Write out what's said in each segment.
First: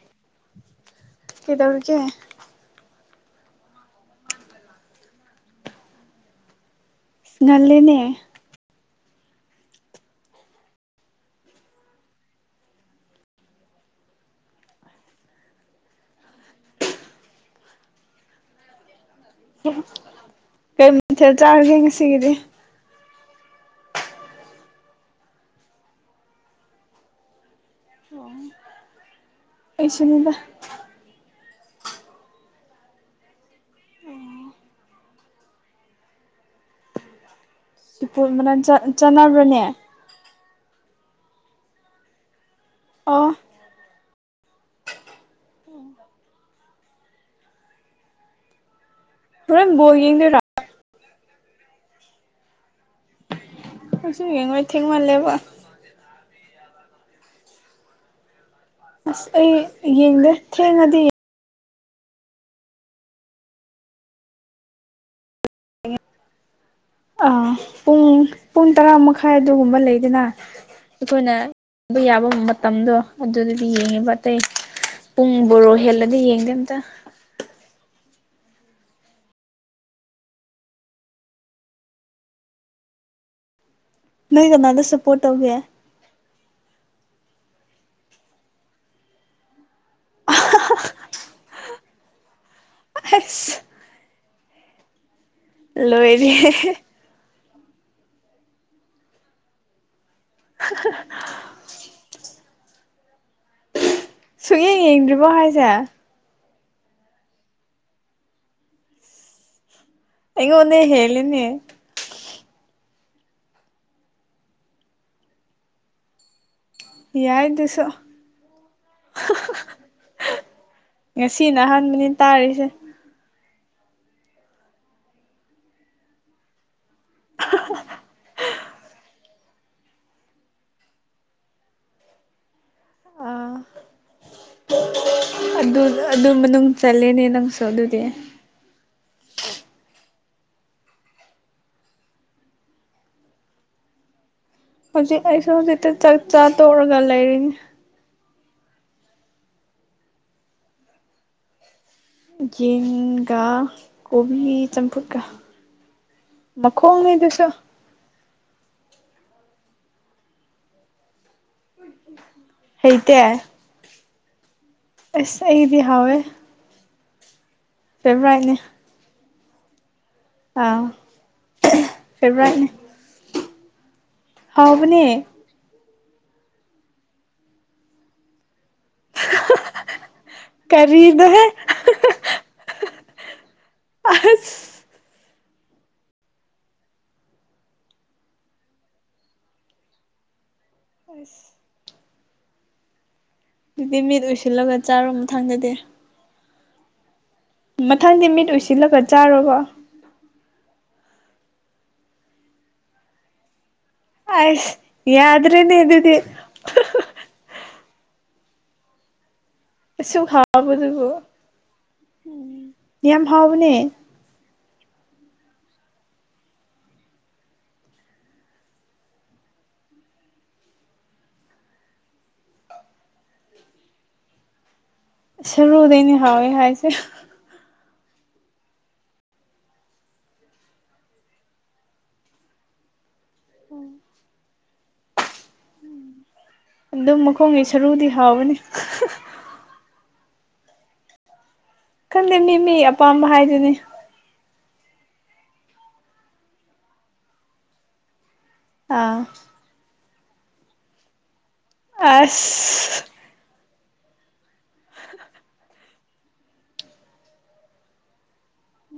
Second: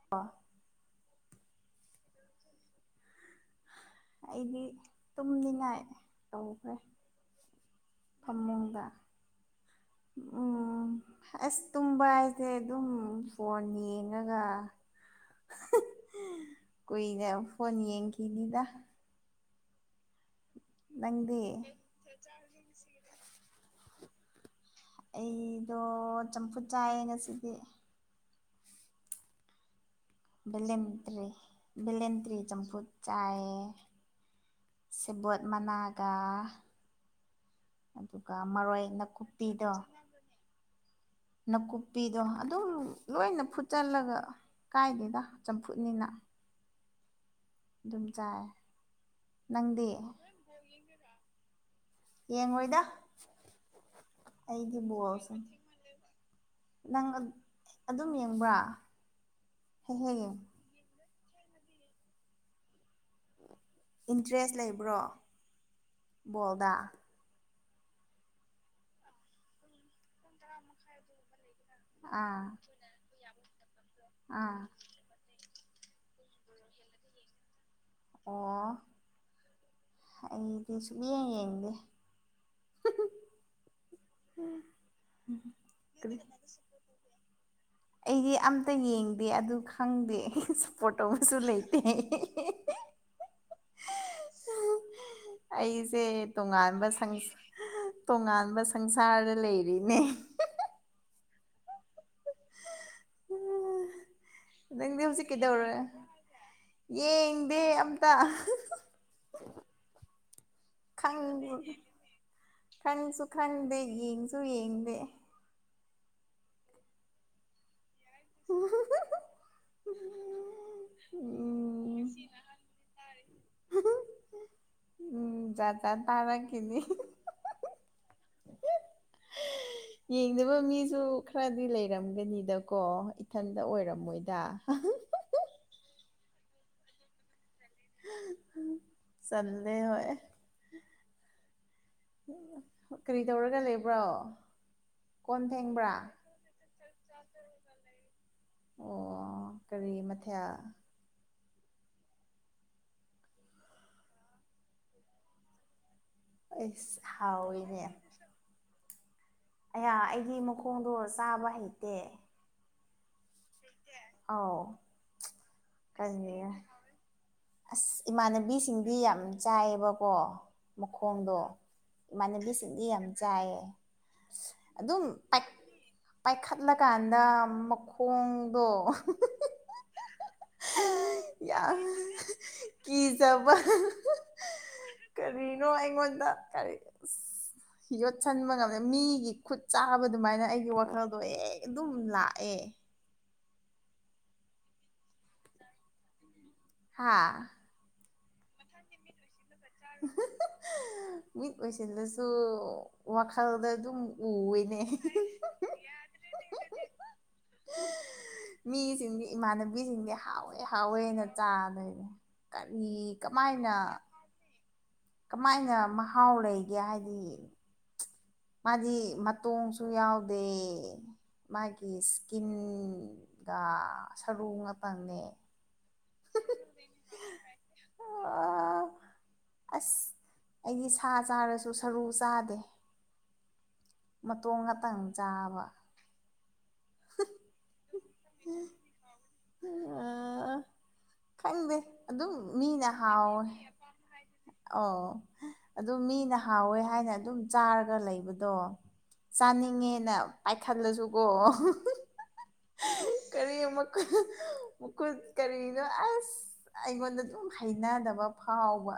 [unintelligible] ꯀꯗꯧꯔꯤꯒꯦ ꯑꯩꯗꯤ ꯇꯨꯝꯅꯤꯡꯉꯥꯏ ꯇꯧꯈ꯭ꯔꯦ ꯉꯜꯂꯤꯅꯦ ꯐꯃꯨꯡꯗ ꯎꯝ ꯑꯁ ꯇꯨꯝꯕ ꯍꯥꯏꯁꯦ ꯑꯗꯨꯝ ꯐꯣꯟ ꯌꯦꯡꯉꯒ ꯀꯨꯏꯅ ꯐꯣꯟ ꯌꯦꯡꯈꯤꯅꯤꯗ ꯀꯩ ꯃꯊꯦꯜ ꯅꯪꯗꯤ ꯆꯥꯔꯒꯦ ꯉꯁꯤꯒꯤꯗꯤ ꯑꯩꯗꯣ ꯆꯝꯐꯨꯠ ꯆꯥꯏꯌꯦ ꯉꯁꯤꯗꯤ ꯑꯣ ꯑꯩꯁꯨꯅꯕ ꯕꯤꯂꯦꯟꯇ꯭ꯔꯤ ꯕꯤꯂꯦꯟꯇ꯭ꯔꯤ ꯆꯝꯐꯨꯠ ꯆꯥꯏ ꯁꯦꯕꯣꯠ ꯃꯅꯥꯒ ꯑꯗꯨꯒ ꯃꯅ ꯃꯔꯣꯏ ꯆꯥꯟꯅꯕ꯭ꯔꯅꯦ ꯅꯥꯀꯨꯞꯄꯤꯗꯣ ꯅꯥꯀꯨꯞꯄꯤꯗꯣ ꯑꯗꯨ ꯑꯣ ꯂꯣꯏꯅ ꯐꯨꯠꯆꯜꯂꯒ ꯀꯥꯏꯗꯦꯗ ꯆꯝꯐꯨꯠꯅꯤꯅ ꯑꯗꯨꯝ ꯆꯥꯏ ꯍꯣꯔꯦꯟ ꯅꯪꯗꯦ ꯕꯣꯜ ꯌꯦꯡꯗꯣꯏꯔꯣ ꯌꯦꯡꯉꯣꯏꯗ ꯑꯩꯁꯨ ꯌꯦꯡꯉꯣꯏ ꯑꯩꯗꯤ ꯕꯣꯜ ꯊꯦꯡꯃꯜꯂꯦꯕ ꯁꯦ ꯅꯪ ꯑꯗꯨꯝ ꯌꯦꯡꯕ꯭ꯔꯥ ꯑꯁ ꯑꯩ ꯍꯦꯛ ꯍꯦꯛ ꯌꯦꯡꯗ ꯌꯦꯡ ꯊꯦꯡꯉꯗꯤ ꯏꯟꯇꯔꯦꯁ ꯂꯩꯕ꯭ꯔꯣ ꯕꯣꯜꯗ ꯑꯥ ꯄꯨꯡ ꯄꯨꯡ ꯇꯔꯥ ꯃꯈꯥꯏ ꯑꯗꯨꯒꯨꯝꯕ ꯂꯩꯗꯅ ꯑꯩꯈꯣꯏꯅ ꯌꯦꯡꯕ ꯌꯥꯕ ꯑꯥ ꯃꯇꯝꯗꯣ ꯑꯗꯨꯗꯗꯤ ꯌꯦꯡꯉꯦꯕ ꯑꯇꯩ ꯑꯥ ꯄꯨꯡ ꯕꯣꯔꯣ ꯍꯦꯜꯂꯗꯤ ꯌꯦꯡꯗꯦ ꯑꯝꯇ ꯑꯣ ꯑꯩꯗꯤ ꯁꯨꯛ ꯌꯦꯡ ꯌꯦꯡꯗꯦ ꯅꯣꯏ ꯀꯅꯥꯗ ꯁꯞꯄꯣꯔꯠ ꯇꯧꯒꯦ ꯀꯔꯤ ꯑꯩꯗꯤ ꯑꯝꯇ ꯌꯦꯡꯗꯦ ꯑꯗꯨ ꯈꯪꯗꯦ ꯑꯩ ꯁꯞꯄꯣꯔꯠ ꯇꯧꯕꯁꯨ ꯂꯩꯇꯦ [unintelligible] ꯍꯩꯁ ꯑꯩꯁꯦ ꯂꯣꯏꯔꯦ ꯇꯣꯉꯥꯟꯕ ꯁ ꯇꯣꯉꯥꯟꯕ ꯁꯪꯁꯥꯔꯗ ꯂꯩꯔꯤꯅꯦ [unintelligible] ꯁꯨꯡꯌꯦꯡ ꯅꯪꯗꯤ ꯍꯧꯖꯤꯛ ꯌꯦꯡꯗ꯭ꯔꯤꯕꯣ ꯍꯥꯏꯁꯦ ꯀꯩꯗꯧꯔꯦ ꯌꯦꯡꯗꯦ ꯑꯝꯇ ꯑꯩꯉꯣꯟꯗꯒꯤ ꯈꯪꯕ ꯈꯪꯁꯨ ꯈꯪꯗꯦ ꯌꯦꯡꯁꯨ ꯌꯦꯡꯗꯦ ꯌꯥꯏꯁꯨ ꯑꯣ ꯉꯁꯤꯅ ꯑꯍꯥꯟꯕꯅꯤ ꯇꯥꯔꯤꯁꯦ ꯎꯝ ꯗ ꯇꯥꯔꯥ ꯀꯅꯤ ꯌꯦꯡꯗꯕ ꯃꯤꯁꯨ ꯈꯔꯗꯤ ꯂꯩꯔꯝꯒꯅꯤꯗꯀꯣ ꯑꯥ ꯏꯊꯟꯇ ꯑꯣꯏꯔꯝꯃꯣꯏꯗ ꯑꯗꯨ ꯑꯗꯨ ꯃꯅꯨꯡ ꯆꯜꯂꯤꯜꯂꯦꯅꯦ ꯅꯪꯁꯨ ꯑꯗꯨꯗꯤ ꯆꯜꯂꯦ ꯍꯌꯦ ꯀꯔꯤ ꯇꯧꯔꯒ ꯂꯩꯕ꯭ꯔꯣ ꯍꯧꯖꯤ ꯀꯣꯟ ꯑꯩꯁꯨ ꯍꯧꯖꯤꯇ ꯐꯦꯡꯕ꯭ꯔꯥ ꯆ ꯆꯥ ꯇꯧꯔꯒ ꯂꯩꯔꯤꯅꯤ ꯑꯣ ꯀꯔꯤ ꯃꯊꯦꯜ ꯟꯒꯥ ꯀꯣꯕꯤ ꯇꯝꯐꯀ ꯃ ꯑꯩꯁ ꯈꯣꯡꯉꯗꯨꯁꯨ ꯍꯥꯎꯋꯤꯅꯦ ꯑꯌꯥ ꯑꯩꯒꯤ ꯃꯈꯣꯡꯗꯣ ꯆꯥꯕ ꯍꯩꯇꯦ ꯍꯩꯇ ꯑꯥꯎ ꯑꯦ ꯑꯦꯗꯤ ꯍꯥꯏꯋꯦ ꯑꯁ ꯏꯃꯥꯟꯅꯕꯤꯁꯤꯡꯗꯤ ꯌꯥꯝ ꯆꯥꯏꯌꯦꯕꯀꯣ ꯑꯥ ꯃꯈꯣꯡꯗꯣ ꯐꯦꯚꯣꯔꯥꯏꯠꯅꯦ ꯏꯃꯥꯟꯅꯕꯤꯁꯤꯡꯗꯤ ꯌꯥꯝ ꯆꯥꯏꯌꯦ ꯍꯥꯎꯕꯅꯦ ꯑꯗꯨꯝ ꯄꯥꯏ ꯄꯥꯏꯈꯠꯂꯀꯥꯟꯗ ꯃꯈꯣꯡꯗꯣ [inaudible] ꯌꯥ ꯀ ꯁ ꯑꯁ ꯀꯔꯤꯅꯣ ꯑꯩꯉꯣꯟꯗ ꯀꯔꯤ ꯌꯣꯠꯁꯟꯕ ꯉꯝꯃꯦ ꯃꯤꯒꯤ ꯈꯨꯠ ꯆꯥꯕ ꯑꯗꯨꯃꯥꯏꯅ ꯑꯩꯒꯤ ꯋꯥꯈꯜꯗꯣ ꯍ ꯑꯗꯨꯝ ꯂꯥꯛꯑꯦ ꯑꯗꯨꯗꯤ ꯃꯤꯠ ꯑꯣꯏꯁꯤꯜꯂꯒ ꯆꯥꯔꯣꯕ ꯊꯥꯡꯖꯗꯦ ꯍꯥꯥ ꯃꯊꯪꯗꯤ ꯃꯤꯠ ꯎꯁꯤꯜꯂꯒ ꯆꯥꯔꯕꯣ ꯃꯤꯠ ꯑꯣꯏꯁꯤꯜꯂꯁꯨ ꯋꯥꯈꯜꯗ ꯑꯗꯨꯝ ꯑꯁ ꯎꯋꯦꯅꯦ ꯌꯥꯗ꯭ꯔꯦꯅꯦ ꯏꯗꯤ ꯃꯤꯁꯤꯡꯗꯤ ꯏꯃꯥꯟꯅꯕ ꯆꯕꯤꯁꯤꯡꯗꯤ ꯑꯁꯨꯛ ꯍꯥꯎꯋꯦ ꯍꯥꯎꯕꯗꯨꯕꯨ ꯍꯥꯎꯋꯦꯅ ꯆꯥꯗꯣꯏꯅꯦ ꯀꯔꯤ ꯌꯥꯝ ꯀꯃꯥꯏꯅ ꯍꯥꯎꯕꯅꯦ ꯀꯃꯥꯏꯅ ꯃꯍꯥꯎ ꯂꯩꯒꯦ ꯍꯥꯏꯗꯤ ꯃꯥꯗꯤ ꯃꯇꯣꯡꯁꯨ ꯌꯥꯎꯗꯦ ꯃꯥꯒꯤ ꯁꯀꯤꯟꯒ ꯁꯔꯨ ꯉꯄꯪꯅꯦ ꯁꯔꯨꯗꯩꯅꯦ ꯍꯥꯎꯋꯦ ꯍꯥꯏꯁꯦ ꯑꯁ ꯑꯩꯗꯤ ꯁꯥ ꯆꯥꯔꯁꯨ ꯁꯔꯨ ꯆꯥꯗꯦ ꯎꯝ ꯃꯇꯣꯡ ꯉꯥꯛꯇꯪ ꯆꯥꯕ ꯑꯗꯨꯝ ꯃꯈꯣꯡꯒꯤ ꯁꯔꯨꯗꯤ ꯍꯥꯎꯕꯅꯤ ꯈꯪꯗꯦ ꯑꯗꯨꯝ ꯈꯪꯗꯦ ꯃꯤ ꯃꯤ ꯃꯤꯅ ꯑꯄꯥꯝꯕ ꯍꯥꯎꯋꯦ ꯍꯥꯏꯗꯨꯅꯤ ꯑꯣ ꯑꯗꯨ ꯃꯤꯅ ꯍꯥꯎꯋꯦ ꯍꯥꯏꯅ ꯑꯗꯨꯝ ꯆꯥꯔꯒ ꯂꯩꯕꯗꯣ ꯑꯥ ꯆꯥꯅꯤꯡꯉꯦꯅ ꯄꯥꯏꯈꯠꯂꯁꯨꯀꯣ ꯑꯁ ꯀꯔꯤ ꯃꯨ ꯃꯨꯨ ꯀꯔꯤꯅꯣ ꯑꯁ ꯑꯩꯉꯣꯟꯗ ꯑꯗꯨꯝ ꯍꯩꯅꯗꯕ ꯐꯥꯎꯕ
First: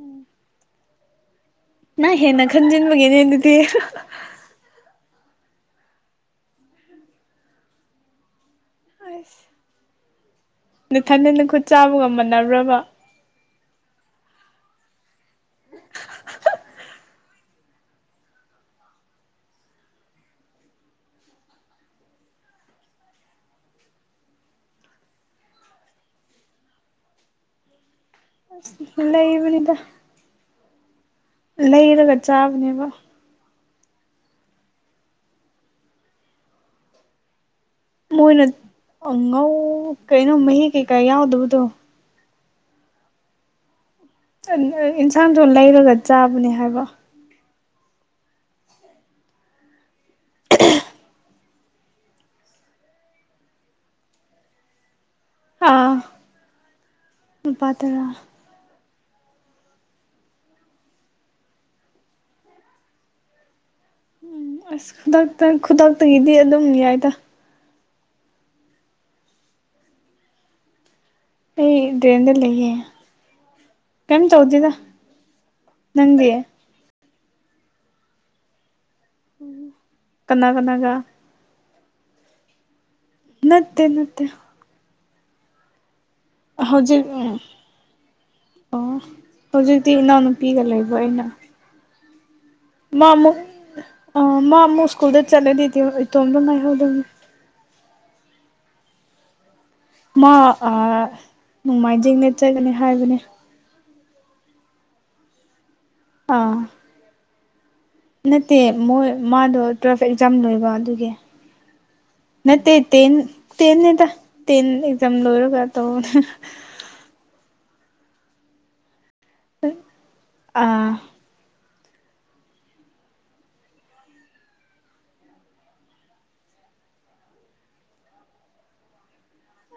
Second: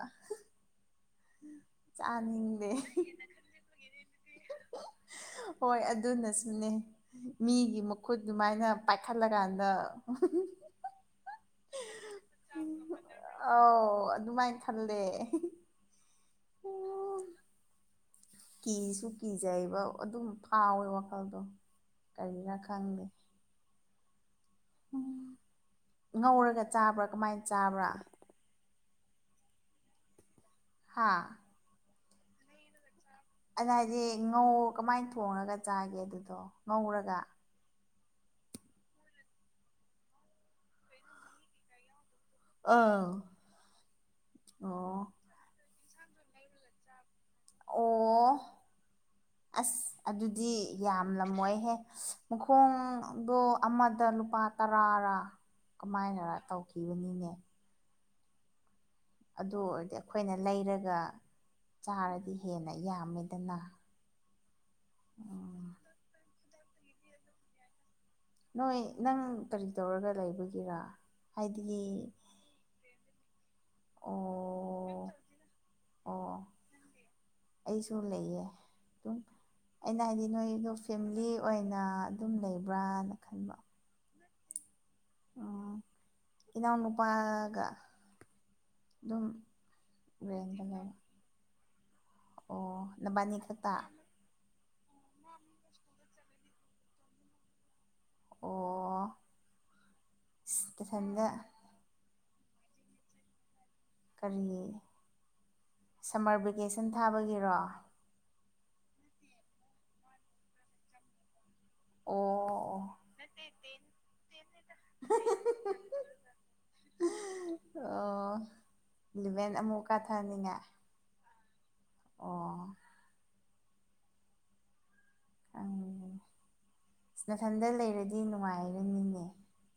ꯎꯝ ꯅ ꯍꯦꯟꯅ ꯈꯟꯖꯤꯟꯕꯒꯤꯦꯅꯦ ꯑꯗꯨꯗꯤ ꯍꯣꯏ ꯑꯗꯨꯅꯁꯨꯅꯦ ꯃꯤꯒꯤ ꯃꯈꯨꯠ ꯑꯗꯨꯃꯥꯏꯅ ꯄꯈꯔꯂꯒꯗ ꯅꯊꯟꯟꯅ ꯈꯨꯠ ꯆꯥꯕ ꯉꯝꯃꯟꯅ꯭ꯔꯕ ꯑꯥꯎ ꯑꯗꯨꯃꯥꯏꯅ ꯈꯜꯂꯦ ꯀꯤꯁꯨ ꯀꯤꯖꯩꯕ ꯑꯗꯨꯝ ꯐꯥꯎꯋꯦ ꯋꯥꯈꯜꯗꯣ ꯀꯔꯤꯅꯥ ꯈꯪꯗꯦ ꯎꯝ ꯉꯧꯔꯒ ꯆꯥꯕ꯭ꯔꯥ ꯀꯃꯥꯏꯅ ꯆꯥꯕ꯭ꯔꯥ ꯗ ꯏꯕꯅꯤꯗ ꯍꯥꯥ ꯂꯩꯔꯒ ꯆꯥꯕꯅꯦꯕ ꯑꯗꯨꯗ ꯍꯥꯏꯗꯤ ꯉꯧ ꯀꯃꯥꯏꯅ ꯊꯣꯡꯉꯒ ꯆꯥꯒꯦ ꯑꯗꯨꯗꯣ ꯉꯧꯔꯒ ꯃꯣꯏꯅ ꯑꯉꯧ ꯀꯩꯅꯣ ꯃꯍꯤ ꯀꯩꯀꯥ ꯌꯥꯎꯗꯕꯗꯣ ꯑꯥ ꯑꯣ ꯏꯟꯁꯥꯡꯗꯣ ꯂꯩꯔꯒ ꯆꯥꯕꯅꯦ ꯍꯥꯏꯕ ꯑꯣ ꯑꯁ ꯑꯗꯨꯗꯤ ꯌꯥꯝꯂꯝꯃꯣꯏꯍꯦ ꯃꯈꯣꯡꯗꯣ ꯑꯃꯗ ꯂꯨꯄꯥ ꯇꯔꯥꯔꯥ ꯀꯃꯥꯏꯅꯔ ꯇꯧꯈꯤꯕꯅꯤꯅꯦ ꯄꯇ꯭ꯔꯥ ꯑꯗꯨ ꯑꯣꯏꯔꯗꯤ ꯑꯩꯈꯣꯏꯅ ꯂꯩꯔꯒ ꯆꯥꯔꯗꯤ ꯍꯦꯟꯅ ꯌꯥꯝꯃꯦꯗꯅ ꯎꯝ ꯑꯁ ꯈꯨꯗꯛꯇ ꯎꯝ ꯈꯨꯗꯛꯇꯒꯤꯗꯤ ꯑꯗꯨꯝ ꯌꯥꯏꯗ ꯅꯣꯏ ꯅꯪ ꯀꯔꯤ ꯇꯧꯔꯒ ꯂꯩꯕꯒꯤꯔꯥ ꯍꯥꯏꯗꯤ ꯑꯩ ꯗꯦꯟꯗ ꯂꯩꯌꯦꯦ ꯀꯝ ꯆꯧꯗꯗ ꯑꯣ ꯅꯪꯗꯤꯦ ꯑꯣ ꯑꯩꯁꯨ ꯂꯩꯌꯦ ꯁꯨꯝ ꯑꯩꯅ ꯍꯥꯏꯗꯤ ꯀꯅꯥ ꯅꯣꯏꯗ ꯀꯅꯥꯒ ꯐꯦꯃꯤꯂꯤ ꯑꯣꯏꯅ ꯑꯗꯨꯝ ꯂꯩꯕ꯭ꯔꯥꯅ ꯈꯟ ꯅꯠꯇꯦ ꯅꯠꯇꯦ ꯏꯅꯥꯎ ꯍꯧꯖꯤꯛ ꯅꯨꯨꯄꯥꯒ ꯑꯣ ꯍꯧꯖꯤꯛꯇꯤ ꯏꯅꯥꯎꯅꯨꯄꯤꯒ ꯂꯩꯕ ꯑꯩꯅ ꯑꯣ ꯅꯕꯥꯅꯤ ꯈꯇꯥ ꯑ ꯃꯥꯃꯨꯛ ꯁ꯭ꯀꯨꯜꯗ ꯆꯠꯂꯗꯤꯗꯤ ꯏꯇꯣꯝꯇ ꯉꯥꯏꯍꯧꯗꯧꯅꯤ ꯑꯣ ꯃꯥ ꯇꯨꯏꯁꯟꯗ ꯅꯣꯡꯃꯥꯏꯖꯤꯡ ꯅꯦꯠꯆꯒꯅꯤ ꯍꯥꯏꯕꯅꯦ ꯀꯔꯤ ꯁꯝꯃꯔ ꯑꯥ ꯚꯦꯀꯦꯁꯟ ꯊꯥꯕꯒꯤꯔꯣ ꯅꯠꯇꯦ ꯃꯣꯏ ꯃꯥꯗꯣ ꯇ꯭ꯋꯦꯜꯐ ꯑꯦꯛꯖꯥꯝ ꯂꯣꯏꯕ ꯑꯗꯨꯒꯤ ꯅ ꯇ ꯑꯣ ꯇ ꯅ ꯇ ꯑꯦꯛꯖꯥꯝ ꯂꯔꯣꯒ ꯇ ꯏꯂꯤꯚꯦꯟ ꯑꯃꯨꯛ ꯀꯥꯊꯍꯟꯅꯤꯡꯉꯥꯏ ꯑꯥ ꯑꯣ ꯎꯝ ꯑ ꯅꯥꯀꯟꯗ ꯂꯩꯔꯗꯤ ꯅꯨꯡꯉꯥꯏꯔꯅꯤꯅꯦ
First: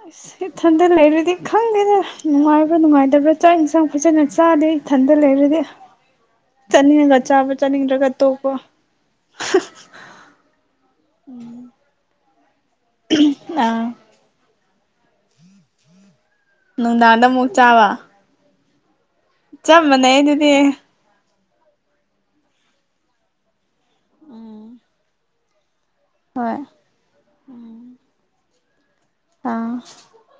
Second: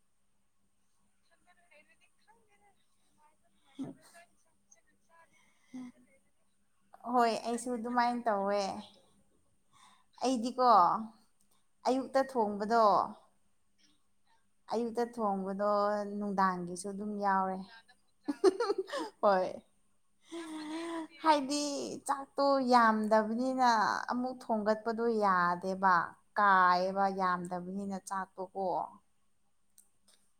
ꯑꯁ ꯏꯊꯟꯗ ꯂꯩꯔꯨꯗꯤ ꯈꯪꯗꯦꯗ ꯅꯨꯡꯉꯥꯏꯕ꯭ꯔꯥ ꯅꯨꯡꯉꯥꯏꯇꯕ꯭ꯔꯥ ꯆꯥꯛ ꯏꯟꯁꯥꯡ ꯐꯖꯟꯅꯁꯤꯦ ꯆꯥꯗꯩ ꯈꯟꯗ ꯂꯩꯔ ꯍꯣꯏ ꯑꯩꯁꯨ ꯆꯥꯅꯤꯡꯗ꯭ꯔꯒ ꯑꯗꯨꯃꯥꯏꯅ ꯇꯣꯛꯄ ꯇꯧꯋꯦ ꯑꯩꯗꯤꯀꯣ ꯑꯌꯨꯛꯇ ꯊꯣꯡꯕꯗꯣ ꯑꯥ ꯑꯌꯨꯛꯇ ꯊꯣꯡꯕꯗꯣ ꯅꯨꯡꯗꯥꯡꯒꯤꯁꯨ ꯑꯗꯨꯝ ꯅꯨꯡꯗꯥꯡꯗ ꯑꯃꯨꯛ ꯌꯥꯎꯔꯦ ꯆꯥꯕ ꯍꯣꯏ ꯆꯞ ꯃꯥꯟꯅꯩ ꯑꯗꯨꯗꯤ ꯍꯥꯏꯗꯤ ꯆꯥꯛꯇꯣ ꯌꯥꯝꯗꯕꯅꯤꯅ ꯑꯃꯨꯛ ꯎꯝ ꯊꯣꯡꯒꯠꯄꯗꯣ ꯌꯥꯗꯦꯕ ꯍꯣꯏ ꯀꯥꯏꯑꯕ ꯌꯥꯝꯗꯕꯅꯤꯅ ꯆꯥꯛꯇꯣꯀꯣ ꯑꯥ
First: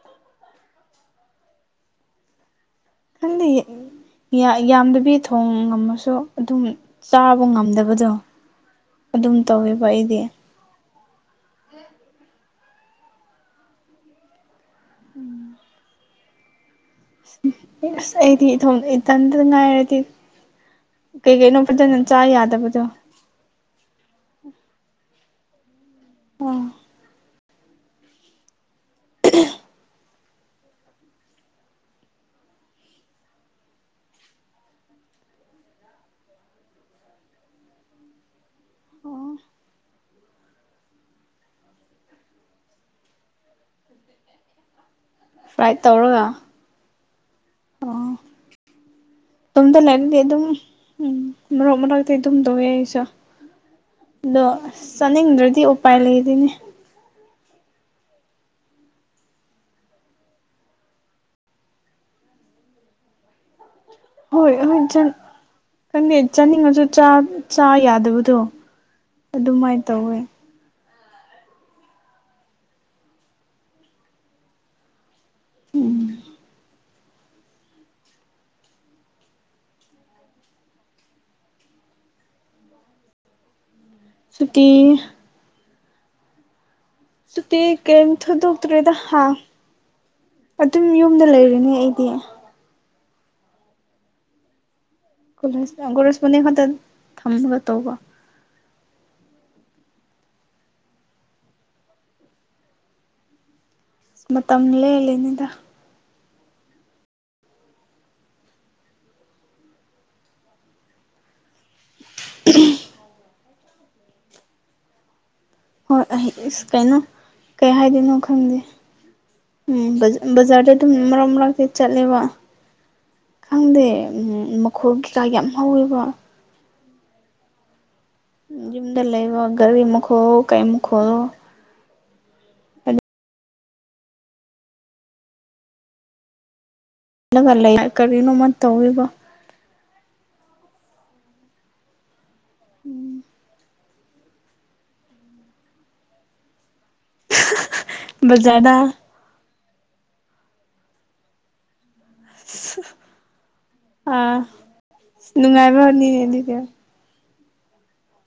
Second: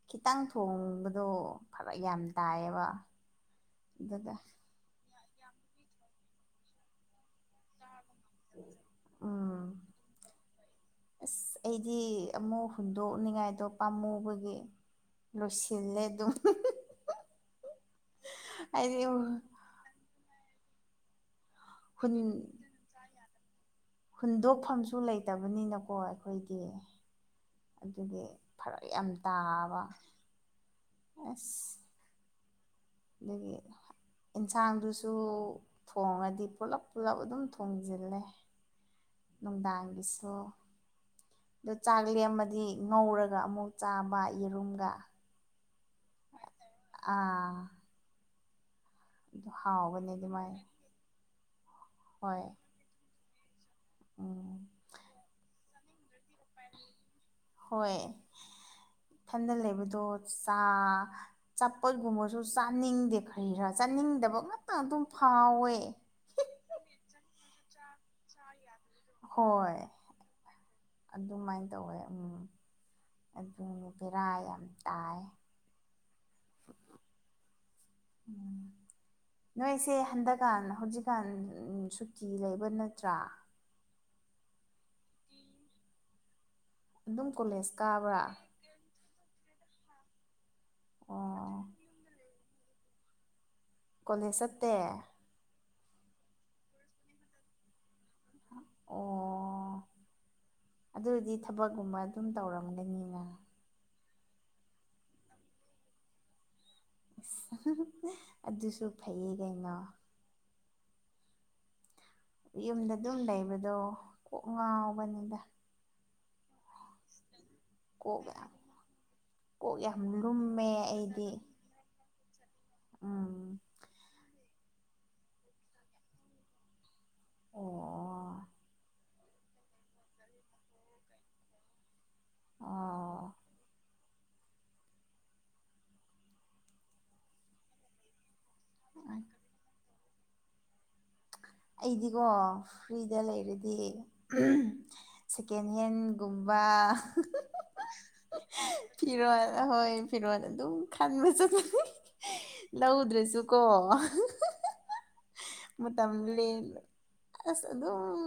ꯈꯤꯇꯪ ꯊꯣꯡꯕꯗꯣ ꯐꯔ ꯌꯥꯝ ꯇꯥꯏꯌꯦꯕ ꯈꯟꯗꯤ ꯑꯗꯨꯒ ꯌꯥꯝꯗꯕꯤ ꯊꯣꯡ ꯉꯝꯃꯁꯨ ꯑꯗꯨꯝ ꯆꯥꯕ ꯉꯝꯗꯕꯗꯣ ꯑꯗꯨꯝ ꯎꯝ ꯇꯧꯋꯦꯕ ꯑꯩꯗꯤ ꯑꯁ ꯑꯩꯗꯤ ꯑꯃꯨꯛ ꯍꯨꯟꯗꯣꯛꯅꯤꯉꯥꯏꯗꯣ ꯄꯥꯝꯃꯨꯕꯒꯤ ꯂꯣꯏꯁꯤꯜ ꯂꯩ ꯑꯗꯨ ꯑꯁ ꯑꯩꯗꯤ ꯏꯊꯝ ꯍꯥꯏꯗꯤ ꯏꯇꯟꯇ ꯉꯥꯏꯔꯗꯤ ꯀꯩꯀꯩꯅꯣ ꯐꯖ ꯅꯪ ꯍꯨꯟ ꯆꯥ ꯌꯥꯗꯕꯗꯣ ꯍꯨꯟꯗꯣꯛꯐꯝꯁꯨ ꯂꯩꯇꯕꯅꯤꯅꯀꯣ ꯑꯥ ꯑꯩꯈꯣꯏꯗꯤ ꯑꯗꯨꯗꯤ ꯐꯔꯛ ꯌꯥꯝ ꯇꯥꯕ ꯑꯁ ꯑꯗꯒꯤ ꯏꯟꯁꯥꯡꯗꯨꯁꯨ ꯊꯣꯡꯉꯗꯤ ꯄꯨꯂꯞ ꯄꯨꯂꯞ ꯑꯗꯨꯝ ꯊꯣꯡꯖꯤꯜꯂꯦ ꯑꯣ ꯅꯨꯡꯗꯥꯡꯒꯤꯁꯨ ꯑꯗꯨꯗꯣ ꯆꯥꯛ ꯂꯦꯝꯃꯗꯤ ꯉꯧꯔꯒ ꯑꯃꯨꯛ ꯆꯥꯕ ꯌꯦꯔꯨꯝꯒ ꯐ꯭ꯔꯥꯏꯠ ꯇꯧꯔꯒ ꯑꯥ ꯑꯣ ꯑꯗꯨ ꯇꯝꯗ ꯍꯥꯎꯕꯅꯦ ꯂꯩꯔꯗꯤ ꯑꯗꯨꯝ ꯑꯗꯨꯃꯥꯏꯅ ꯎꯝ ꯃꯔꯣꯛ ꯃꯔꯇꯤ ꯍꯣꯏ ꯑꯗꯨꯝꯗꯣꯛꯑꯦ ꯑꯩꯁꯨ ꯑꯗꯣ ꯎꯝ ꯆꯥꯅꯤꯡꯗ꯭ꯔꯗꯤ ꯎꯄꯥꯏ ꯂꯩꯗꯣꯏꯅꯦ ꯍꯣꯏ ꯏꯊꯟꯗ ꯂꯩꯕꯗꯣ ꯆꯥ ꯆꯄꯠꯒꯨꯝꯕꯁꯨ ꯆꯥꯅꯤꯡꯗꯦ ꯈꯔꯤ ꯈꯔ ꯆꯥꯅꯤꯡꯗꯕ ꯉ ꯈꯣꯏ ꯀ ꯆꯥꯅꯤꯡꯉꯁꯨ ꯆ ꯑꯗꯨꯗꯣ ꯍꯣꯏ ꯑꯗꯨꯃꯥꯏꯅ ꯇꯧꯋꯦ ꯑꯗꯨꯃꯥꯏꯅ ꯇꯧꯋꯦ ꯑꯗꯨ ꯄꯦꯔꯥ ꯌꯥꯝ ꯇꯥꯏ ꯎꯝ ꯎꯝ ꯅꯣꯏꯁꯦ ꯍꯟꯗꯛꯀꯥꯟ ꯍꯧꯖꯤꯛꯀꯥꯟ ꯁꯨꯇꯤ ꯂꯩꯕ ꯅꯠꯇ꯭ꯔꯥ ꯁꯨꯇꯤ ꯑꯗꯨꯝ ꯇ ꯀꯣꯂꯦꯖ ꯀꯦꯝ ꯀꯥꯕ꯭ꯔꯥ ꯊꯗ ꯇꯨꯔꯦꯗ ꯍꯥ ꯑꯗꯨꯝ ꯌꯨꯝꯗ ꯑꯣ ꯂꯩꯔꯅꯦ ꯑꯩꯗꯤ ꯀꯣꯂꯦꯖ ꯆꯠꯇꯦ ꯂ ꯒꯨꯔꯦꯖꯄꯅꯤ ꯈꯛꯇ ꯊꯝꯒ ꯇꯧꯕ ꯑꯣ [unintelligible] ꯑꯗꯨꯗꯤ ꯊꯕꯛꯀꯨꯝꯕ ꯑꯗꯨꯝ ꯇꯧꯔꯝꯒꯅꯤꯅ ꯃꯇꯝ ꯂꯦꯜꯂꯤꯅꯤꯗ ꯑꯗꯨꯁꯨ ꯐꯩꯌꯦ ꯀꯩꯅꯣ ꯌꯨꯝꯗ ꯑꯗꯨꯝ ꯂꯩꯕꯗꯣ ꯀꯣꯛ ꯉꯥꯎꯕꯅꯤꯗ ꯍꯣꯏ ꯑꯩ ꯑꯁ ꯀꯩꯅꯣ ꯀꯩ ꯍꯥꯏꯗꯣꯏꯅꯣ ꯀꯣꯛ ꯌꯥꯝ ꯈꯪꯗꯦ ꯀꯣꯛ ꯌꯥꯝ ꯎꯝ ꯂꯨꯝꯃꯦ ꯖꯔꯦ ꯑꯗꯨꯝ ꯃ ꯑꯩꯗꯤ ꯃꯔꯛ ꯀ ꯆꯠꯂꯦꯕ ꯎꯝ ꯈꯪꯗꯦ ꯎ ꯃꯈꯣꯜ ꯀꯩꯀꯥ ꯌꯥꯝ ꯍꯧꯋꯦꯕ ꯑꯣ ꯌꯨꯝꯗ ꯂꯩꯕ ꯒꯥꯔꯤ ꯃꯈꯨ ꯈꯣꯂꯣ ꯀꯩꯃꯨꯛ ꯈꯣꯜꯂꯎ ꯑꯣ ꯅꯪꯒ ꯂꯩ ꯀꯔꯤꯅꯣ ꯃꯥ ꯇꯧꯋꯦꯕ ꯑꯩꯗꯤꯀꯣ ꯐ꯭ꯔꯤꯗ ꯂꯩꯔꯗꯤ ꯁꯦꯀꯦꯟ ꯍꯦꯟꯒꯨꯝꯕ ꯕꯖꯥꯔꯗ ꯐꯤꯔꯣꯜ ꯑꯩꯈꯣꯏ ꯐꯤꯔꯣꯜ ꯑꯗꯨꯝ ꯈꯟꯕ ꯆꯠ [unintelligible] ꯂꯧꯗ꯭ꯔꯁꯨꯀꯣ ꯑꯥ ꯃꯇꯝ ꯅꯨꯡꯉꯥꯏꯕꯅꯤꯅꯦ ꯑꯗꯨꯗꯤ ꯂꯦꯟꯕ ꯑꯁ ꯑꯗꯨꯝ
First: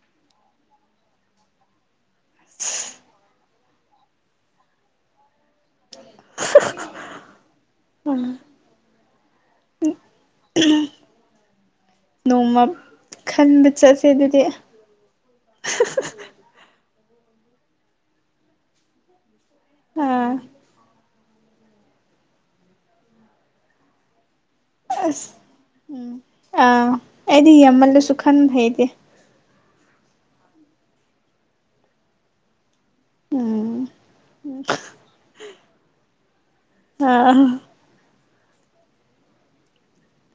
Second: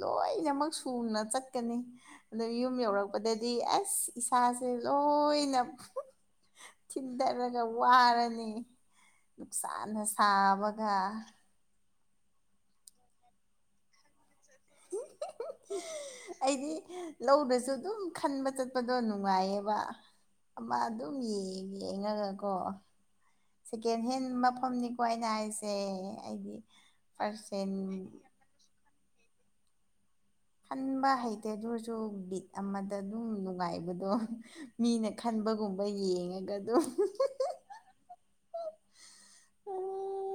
ꯂꯣꯏꯅꯃꯛ ꯁꯨꯅ ꯆꯠꯀꯅꯤ ꯑꯗꯣ ꯌꯨꯝ ꯌꯧꯔꯛꯄꯗ ꯗꯤ ꯑꯁ ꯏꯁꯥꯁꯦ ꯂꯣꯏꯅ ꯊꯤꯟꯗꯔꯒ ꯑꯥ ꯋꯥꯔꯅꯤ ꯅꯨꯡꯁꯥꯅ ꯁꯥꯕꯒ ꯅꯣꯡꯃ ꯈꯟꯕ ꯆꯠꯁꯦ ꯑꯗꯨꯗꯤ ꯑꯩꯗꯤ ꯂꯧꯗꯁꯨ ꯑꯗꯨꯝ ꯈꯟꯕ ꯆꯠꯄꯗꯣ ꯅꯨꯡꯉꯥꯏꯌꯦ ꯑꯥ [unintelligible] ꯑꯃ ꯑꯗꯨꯝ ꯌꯦꯡ ꯌꯦꯡꯉꯒꯀꯣ ꯁꯦꯀꯦꯟ ꯍꯦꯟ ꯃ ꯃꯐꯝꯅꯤꯀꯣ ꯑꯩꯅ ꯑꯁ ꯍꯥꯏꯁꯦ ꯎꯝ ꯑꯩꯗꯤ ꯑꯥ ꯑꯩꯗꯤ ꯄꯥꯔꯁꯦꯟ ꯌꯥꯝꯃꯜꯂꯁꯨ ꯈꯟ ꯍꯩꯇꯦ ꯈꯟꯕ ꯍꯩꯇꯦ ꯑꯗꯨꯏꯁꯨ ꯕꯤꯠ ꯑꯃ ꯗ ꯑꯗꯨꯝ ꯎꯝ ꯅꯨꯡꯉꯥꯏꯕꯗꯣ ꯃꯤꯅ ꯈꯟꯕꯒꯨꯝꯕ ꯌꯦꯡꯉꯒ ꯑꯗꯨꯝ [unintelligible] [unintelligible]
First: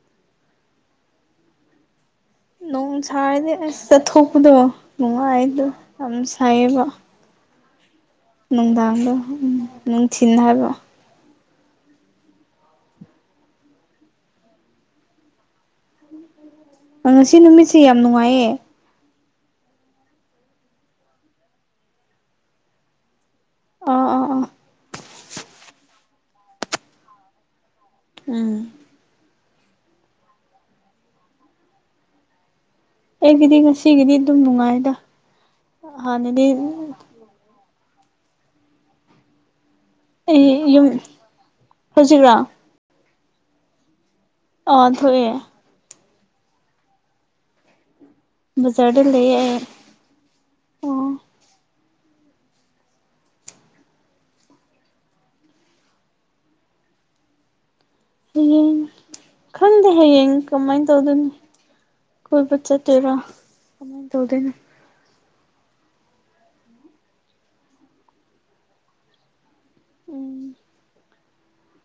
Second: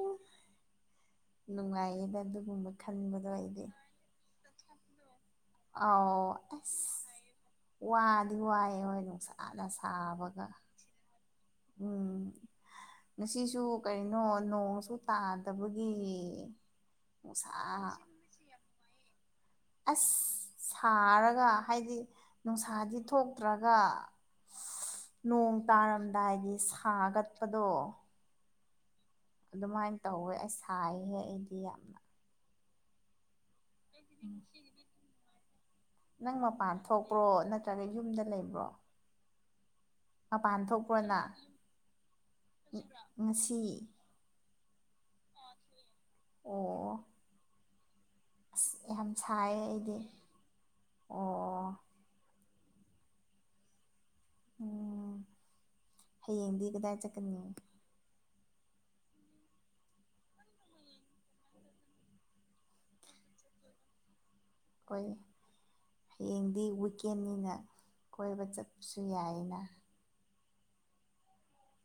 ꯅꯨꯡꯉꯥꯏꯌꯦꯅ ꯑꯗꯨꯒꯨꯝꯕ ꯅꯣꯡ ꯈꯟꯕꯗꯣ ꯁꯥꯔꯗꯤ ꯑꯩꯗꯤ ꯑꯁ ꯆꯠꯊꯣꯛꯄꯗꯣ ꯅꯨꯡꯉꯥꯏ ꯑꯥꯎ ꯑꯁ ꯋꯥꯟ ꯅꯨꯡꯗꯥꯡꯗꯣ ꯎꯝ ꯅꯨꯡꯊꯤꯟ ꯍꯥꯏꯕꯔꯣ ꯎꯝ ꯉꯁꯤꯁꯨ ꯀꯔꯤꯅꯣ ꯅꯣꯡꯁꯨ ꯇꯥꯗꯕꯒꯤ ꯉꯁꯤ ꯅꯨꯡꯁꯥ ꯅꯨꯃꯤꯠꯁꯦ ꯌꯥꯝ ꯅꯨꯡꯉꯥꯏꯌꯦ ꯑꯁ ꯁꯥꯔꯒ ꯍꯥꯏꯗꯤ ꯅꯨꯡꯁꯥꯗꯤ ꯊꯣꯛ ꯇ꯭ꯔꯒ ꯑꯥ ꯑꯥ ꯑꯥ ꯅꯣꯡ ꯇꯥꯔꯝꯗꯥꯏꯒꯤ ꯁꯥꯒꯠꯄꯗꯣ ꯎꯝ ꯑꯗꯨꯃꯥꯏꯟ ꯇꯧꯋꯦ ꯑꯩ ꯁꯥꯏꯍꯦ ꯑꯩꯗꯤ ꯌꯥꯝꯅ ꯑꯩꯒꯤꯗꯤ ꯉꯁꯤꯒꯤꯗꯤ ꯑꯗꯨꯝ ꯅꯨꯡꯉꯥꯏꯗ ꯅꯪ ꯍꯥꯟꯅꯗꯤ ꯃꯄꯥꯟ ꯊꯣꯛꯄ꯭ꯔꯣ ꯅꯠꯇ꯭ꯔꯒ ꯌꯨꯝꯗ ꯂꯩꯕ꯭ꯔꯣ ꯑꯩ ꯃꯄꯥꯟ ꯌꯨꯝ ꯊꯣꯛꯄꯅ ꯍꯧꯖꯤꯛꯔꯥ ꯉꯁꯤ ꯑꯥ ꯊꯣꯛꯑꯦ ꯑꯣ ꯑꯁ ꯕꯖꯥꯔꯗ ꯌꯥꯝ ꯂꯩꯌꯦ ꯁꯥꯏ ꯑꯩ ꯑꯩꯗꯤ ꯑꯣ ꯑꯣ ꯎꯝ ꯍꯌꯦꯡꯗꯤ ꯀꯗꯥꯏ ꯆꯠꯀꯅꯤ ꯍꯌꯦꯡ ꯈꯪꯗꯦ ꯍꯌꯦꯡ ꯀꯃꯥꯏꯟ ꯇꯧꯗꯣꯏꯅꯤ ꯀꯣꯏꯕ ꯆꯠꯇꯣꯏꯔꯥ ꯀꯃꯥꯏ ꯇꯧꯗꯣꯏꯅꯣ ꯀꯣꯏ ꯍꯌꯦꯡꯗꯤ ꯋꯤꯀꯦꯟꯅꯤꯅ ꯀꯣꯏꯕ ꯆꯠꯄꯁꯨ ꯌꯥꯏꯌꯦꯅ ꯎꯝ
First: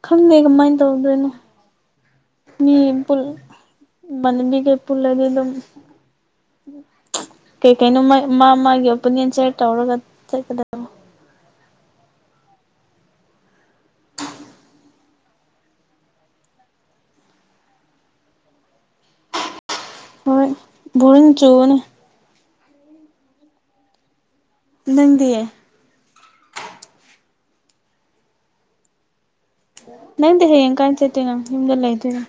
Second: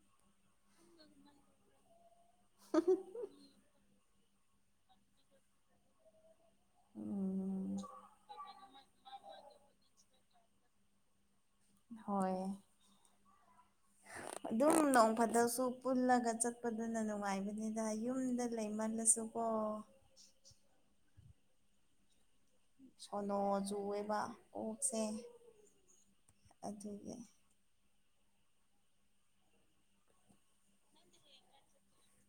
ꯈꯪꯗꯦ ꯀꯃꯥꯏꯟ ꯇꯧꯗꯣꯏꯅꯣ ꯃꯤ ꯄꯨꯜ ꯏꯃꯥꯟꯅꯕꯤ ꯀꯩ ꯄꯨꯜꯂꯗꯤ ꯑꯗꯨꯝ ꯀꯩ ꯎꯝ ꯀꯩꯅꯣ ꯃꯥ ꯃꯥ ꯃꯥꯒꯤ ꯑꯣꯄꯤꯅꯤꯌꯟ ꯁꯤꯌꯥꯔ ꯇꯧꯔꯒ ꯆꯠꯀꯗ ꯍꯣꯏ [unintelligible] ꯑꯗꯨꯝ ꯅꯣꯡ ꯐꯗꯣꯛꯁꯨ ꯄꯨꯜꯂꯒ ꯆꯠꯄꯗꯨꯅ ꯅꯨꯡꯉꯥꯏꯕꯅꯤꯗ ꯌꯨꯝꯗ ꯂꯩꯃꯜꯂꯁꯨꯀꯣ ꯍꯣꯏ ꯕꯣꯔꯤꯡ ꯆꯨꯕꯅꯦ ꯁꯣꯅꯣ ꯆꯨꯑꯦꯕ ꯀꯣꯛꯁꯦ ꯅꯪꯗꯤ ꯑꯗꯨꯒꯤ ꯅꯪꯗꯦ ꯍꯦꯡ ꯀꯥꯁꯦꯦ ꯅ ꯅꯤꯡꯝꯗꯂꯥꯏꯇꯣꯏꯅ